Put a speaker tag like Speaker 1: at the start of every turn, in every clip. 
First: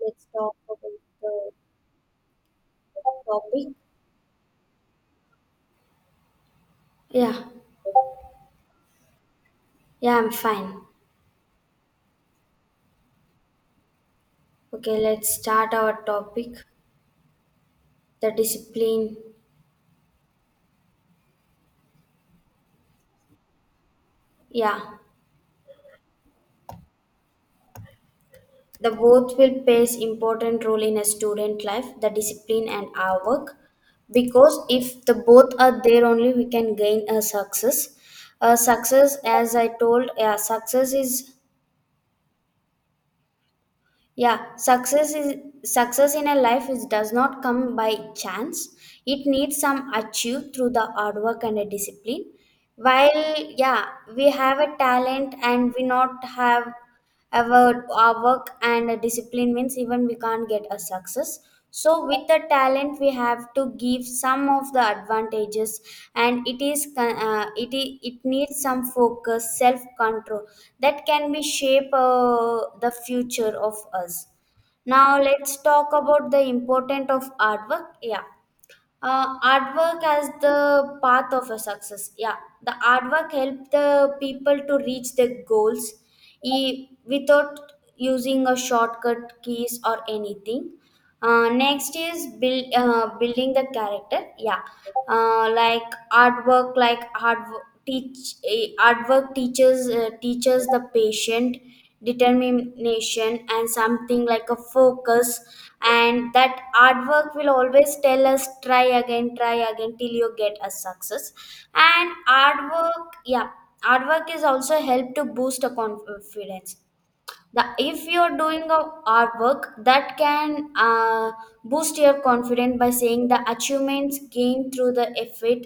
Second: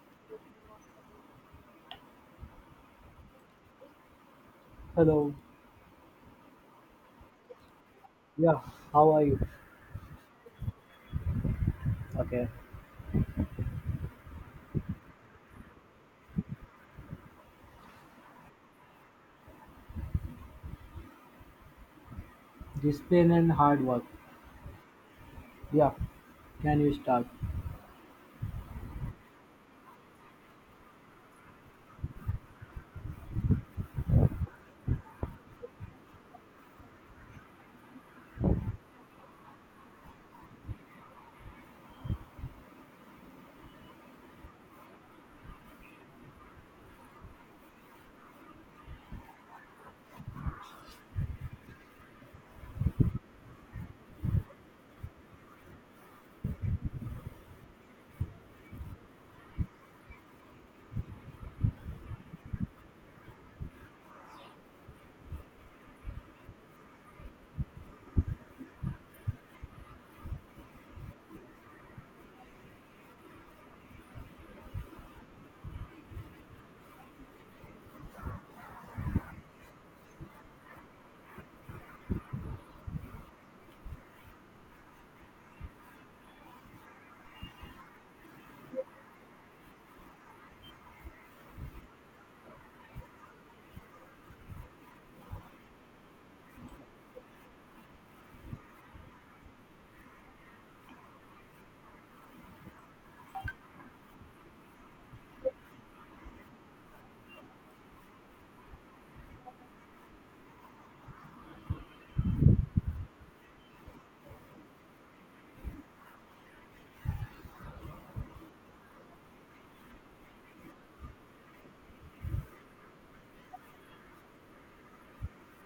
Speaker 1: Let's talk about the topic.
Speaker 2: Hello.
Speaker 1: Yeah,
Speaker 2: Yeah. How are you?
Speaker 1: yeah, I'm fine.
Speaker 2: Okay.
Speaker 1: Okay, let's start our topic. The discipline,
Speaker 2: Discipline and hard work.
Speaker 1: yeah,
Speaker 2: Yeah. Can you start?
Speaker 1: the both will plays important role in a student life, the discipline and our work. Because if the both are there only, we can gain a success. A success, as I told, yeah, success is success in a life is does not come by chance. It needs some achieved through the hard work and a discipline while yeah we have a talent and we not have our work and a discipline means even we can't get a success, so with the talent we have to give some of the advantages. And it is it needs some focus self control that can be shape the future of us. Now let's talk about the importance of artwork, yeah. Artwork as the path of a success, yeah. The artwork help the people to reach their goals, without using a shortcut keys or anything. Next is building the character. Yeah, like artwork, like artwork teaches teaches the patient, determination and something like a focus. And that artwork will always tell us try again, try again till you get a success. And artwork, yeah, artwork is also help to boost a confidence. The if you're doing a artwork that can boost your confidence by saying the achievements gained through the effort,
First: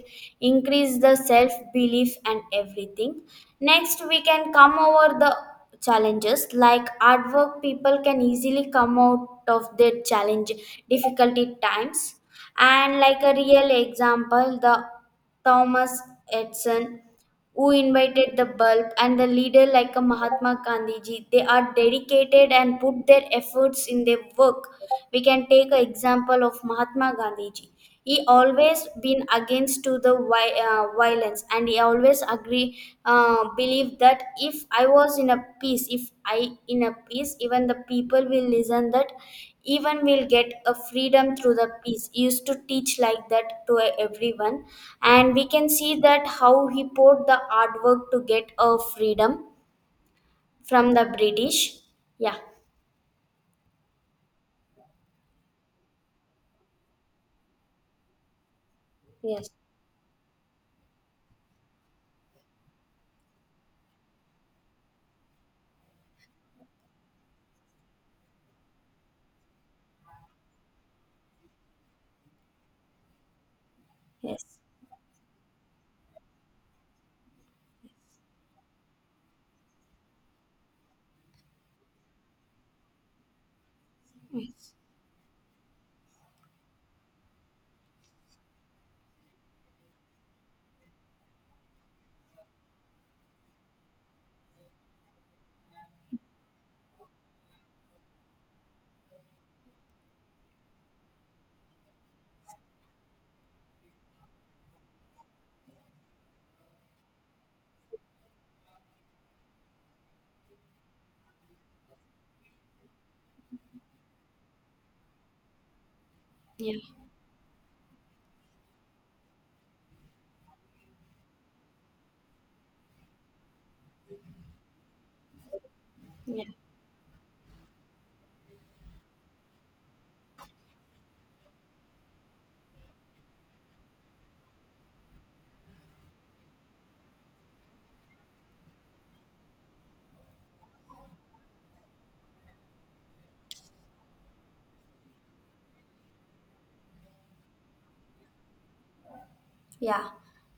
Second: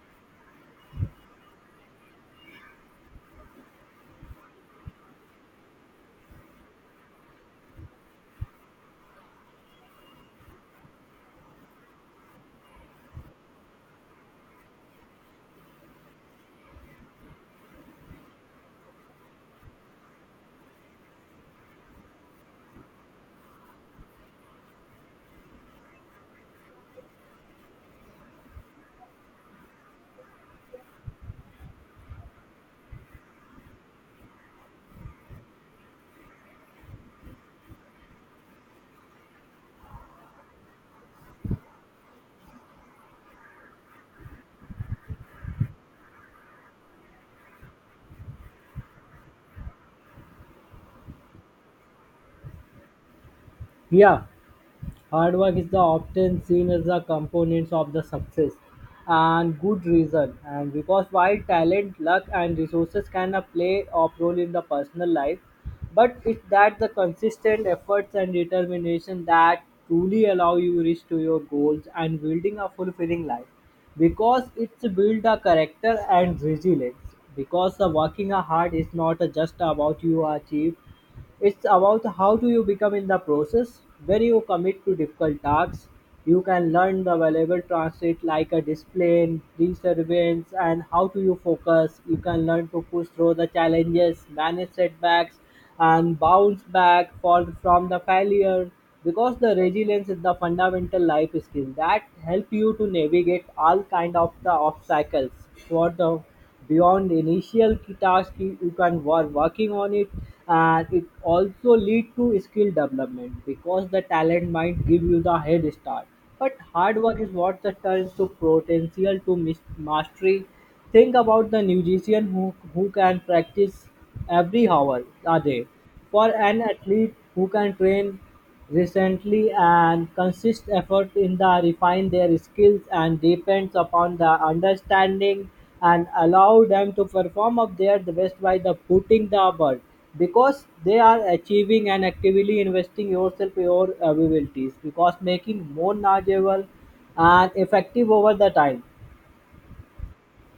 Speaker 1: increase the self belief and everything. Next we can come over the challenges, like artwork people can easily come out of their challenge difficulty times. And like a real example, the thomas edison who invited the bulb and the leader like a mahatma gandhiji, they are dedicated and put their efforts in their work. We can take an example of mahatma gandhiji. He always been against to the violence and he always agree, believe that if I was in a peace, if I in a peace even the people will listen that, even we'll get a freedom through the peace, he used to teach like that to everyone. And we can see that how he poured the artwork to get a freedom from the british. Yeah.
Speaker 2: Yeah. Hard work is the often seen as the components of the success,
Speaker 1: Yes.
Speaker 2: and good reason. And because while talent, luck, and resources can play a role in the personal life, but it's that the consistent efforts and determination that truly allow you reach to your goals and building a fulfilling life. Because
Speaker 1: Yes.
Speaker 2: it's build a character and resilience. Because working hard is not just about you achieve, it's about how do you become in the process. When you commit to difficult tasks, you can learn the valuable transit like a discipline, perseverance, and how do you focus. You can learn to push through the challenges, manage setbacks, and bounce back for, from the failure. Because the resilience is the fundamental life skill that help you to navigate all kind of the obstacles. What the beyond the initial key task you can work working on it, and it also lead to skill development because the talent might give you the head start, but
Speaker 1: Yeah.
Speaker 2: hard work is what the turns to potential to mastery. Think about the musician who can practice every hour a day, for
Speaker 1: Yeah.
Speaker 2: an athlete who can train recently and consist effort in the refine their skills and depends upon the understanding and allow them to perform of their the best by the putting the bird, because they are achieving and actively investing yourself your abilities because making more knowledgeable and effective over the time.
Speaker 1: Yeah.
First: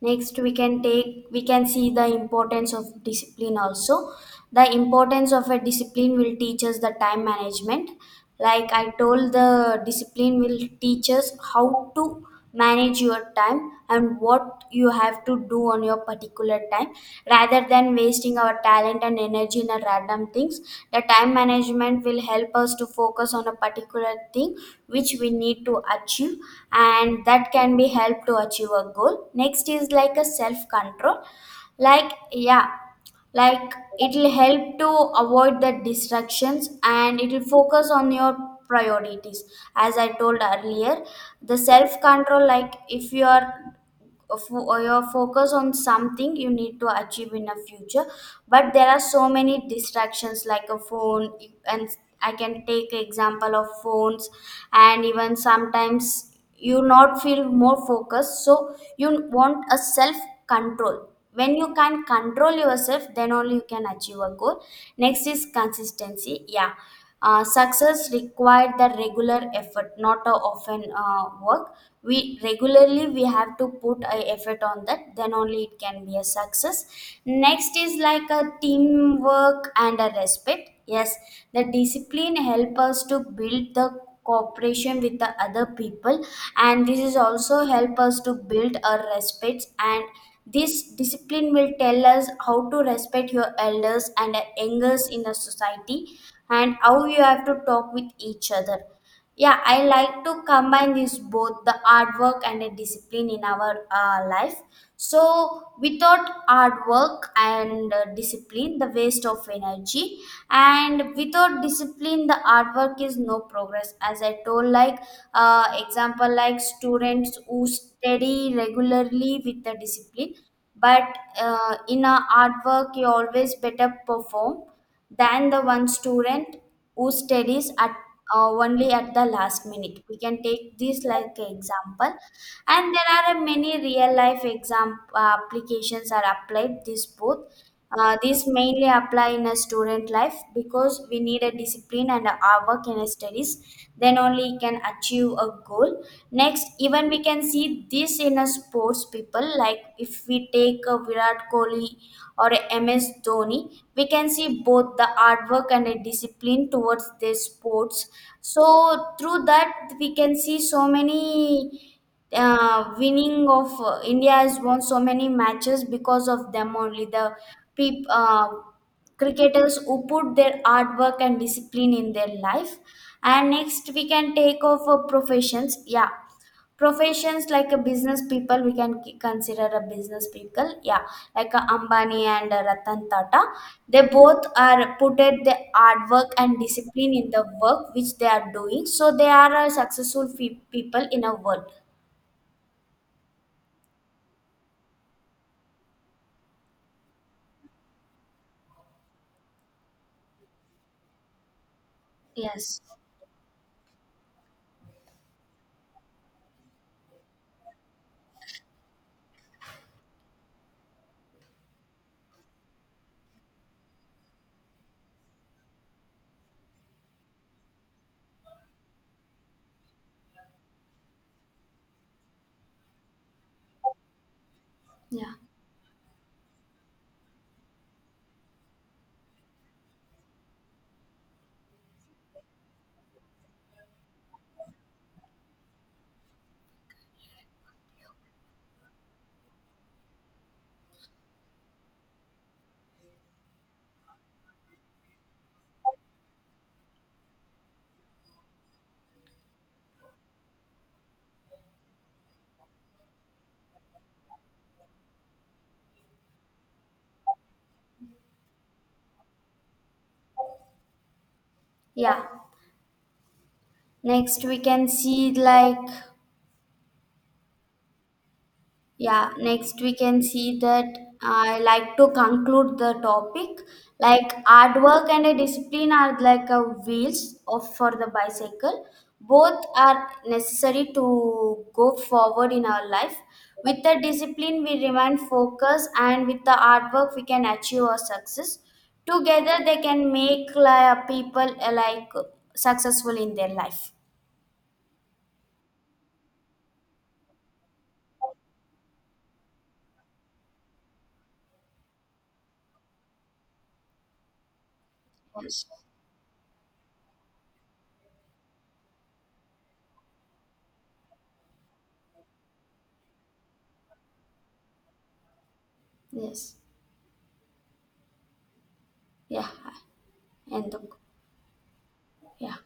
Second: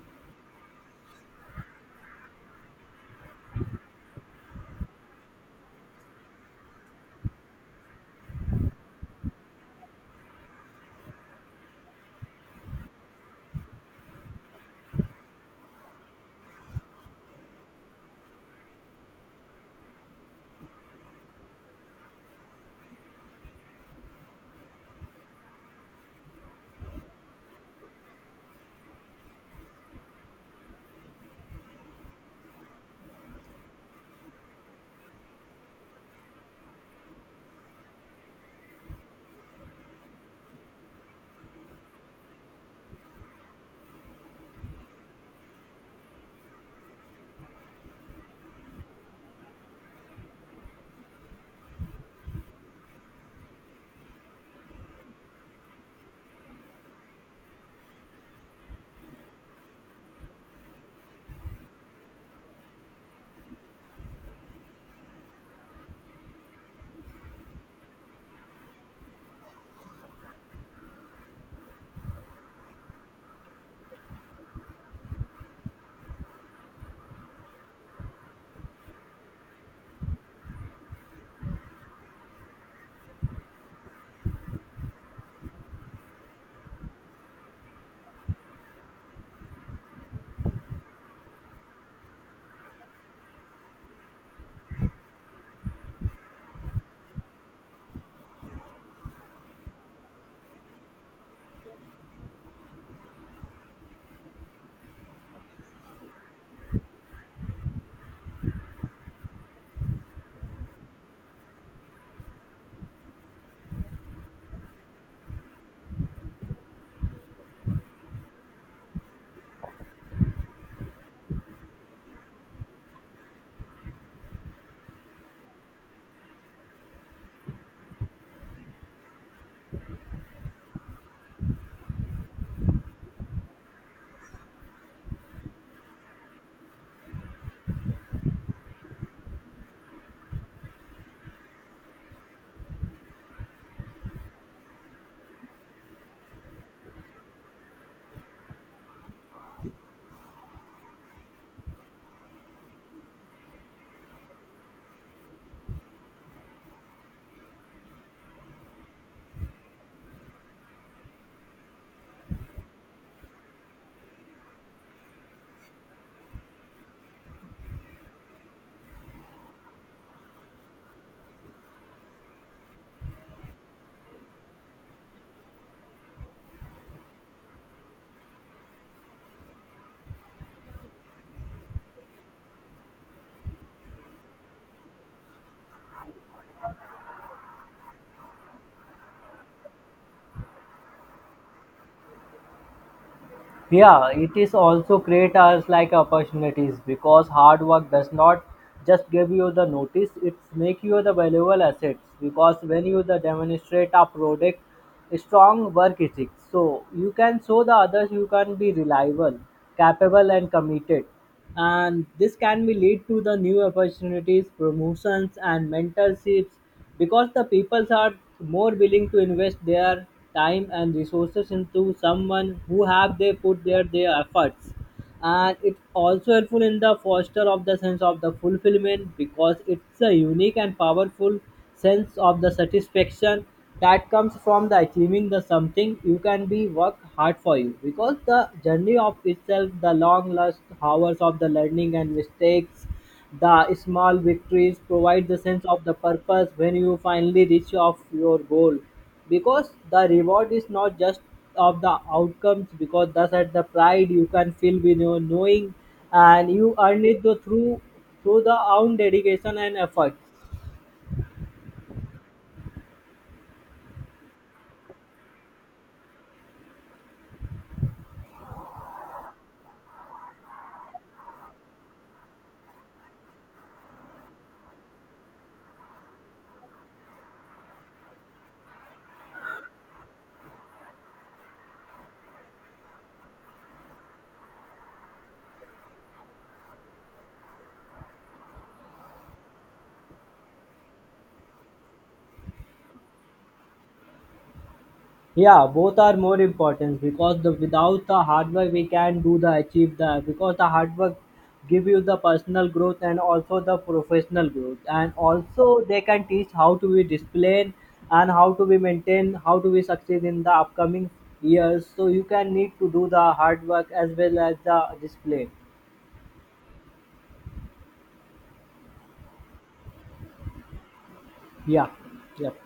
Speaker 1: Next, we can we can see the importance of discipline also. The importance of a discipline will teach us the time management. Like I told, the discipline will teach us how to manage your time and what you have to do on your particular time, rather than wasting our talent and energy in a random things. The time management will help us to focus on a particular thing which we need to achieve, and that can be help to achieve a goal. Next is like a self control, like yeah, like it'll help to avoid the distractions and it'll focus on your priorities. As I told earlier, the self control, like if you are or your focus on something you need to achieve in the future, but there are so many distractions like a phone, and I can take example of phones. And even sometimes you not feel more focused, so you want a self control. When you can control yourself then only you can achieve a goal. Next is consistency, yeah. Success required the regular effort, not a often work. We regularly we have to put a effort on that, then only it can be a success. Next is like a teamwork and a respect. Yes, the discipline help us to build the cooperation with the other people, and this is also help us to build our respects. And this discipline will tell us how to respect your elders and the youngers in the society, and how you have to talk with each other. Yeah, I like to combine this both the artwork and the discipline in our life. So, without artwork and discipline, the waste of energy, and without discipline, the artwork is no progress. As I told, like example, like students who study regularly with the discipline, but in a artwork, you always better perform than the one student who studies at only at the last minute. We can take this like an example, and there are a many real life exam applications are applied this both. These mainly apply in a student life because we need a discipline and a hard work in a studies. Then only you can achieve a goal. Next, even we can see this in a sports people. Like if we take Virat Kohli or MS Dhoni, we can see both the artwork and a discipline towards their sports. So through that, we can see so many winning of India has won so many matches because of them only. The peop, uh, cricketers who put their artwork and discipline in their life. And next, we can take off professions. Yeah, professions like a business people, we can consider a business people, yeah, like a ambani and a ratan tata. They both are put at the hard work and discipline in the work which they are doing, so they are a successful people in a world.
Speaker 2: Yeah, it is also create us like opportunities because hard work does not just give you the notice, it make you the valuable assets because
Speaker 1: Yes.
Speaker 2: when you the demonstrate a product strong work ethic, so you can show the others you can be reliable, capable and committed, and this can be lead to the new opportunities, promotions and mentorships because the peoples are more willing to invest their time and resources into someone who have they put their efforts.
Speaker 1: Yeah.
Speaker 2: And it's also helpful in the foster of the sense of the fulfillment because it's a unique and powerful sense of the satisfaction that comes from the achieving the something you can be work hard for you, because the journey of itself the long last hours of the learning and mistakes, the small victories provide the sense of the purpose when you finally reach of your goal, because the reward is not just of the outcomes because that's at the pride you can feel with your knowing, and you earn it though through the own dedication and effort.
Speaker 1: Yeah. Next we can see like, yeah, next we can see that I like to conclude the topic. Like hard work and a discipline are like a wheels of for the bicycle. Both are necessary to go forward in our life. With the discipline, we remain focused, and with the hard work, we can achieve our success. Together, they can make like, people like successful in their life.
Speaker 2: Yeah, both are more important because the without the hard work we can do the achieve the, because the hard work give you the personal growth and also the professional growth, and
Speaker 1: Yes.
Speaker 2: also they can teach how to be disciplined and how to be maintain how to be succeed in the upcoming years, so you can need to do the hard work as well as the discipline.
Speaker 1: Yes. Yeah. And
Speaker 2: Yeah.
Speaker 1: yeah.
Speaker 2: Yep.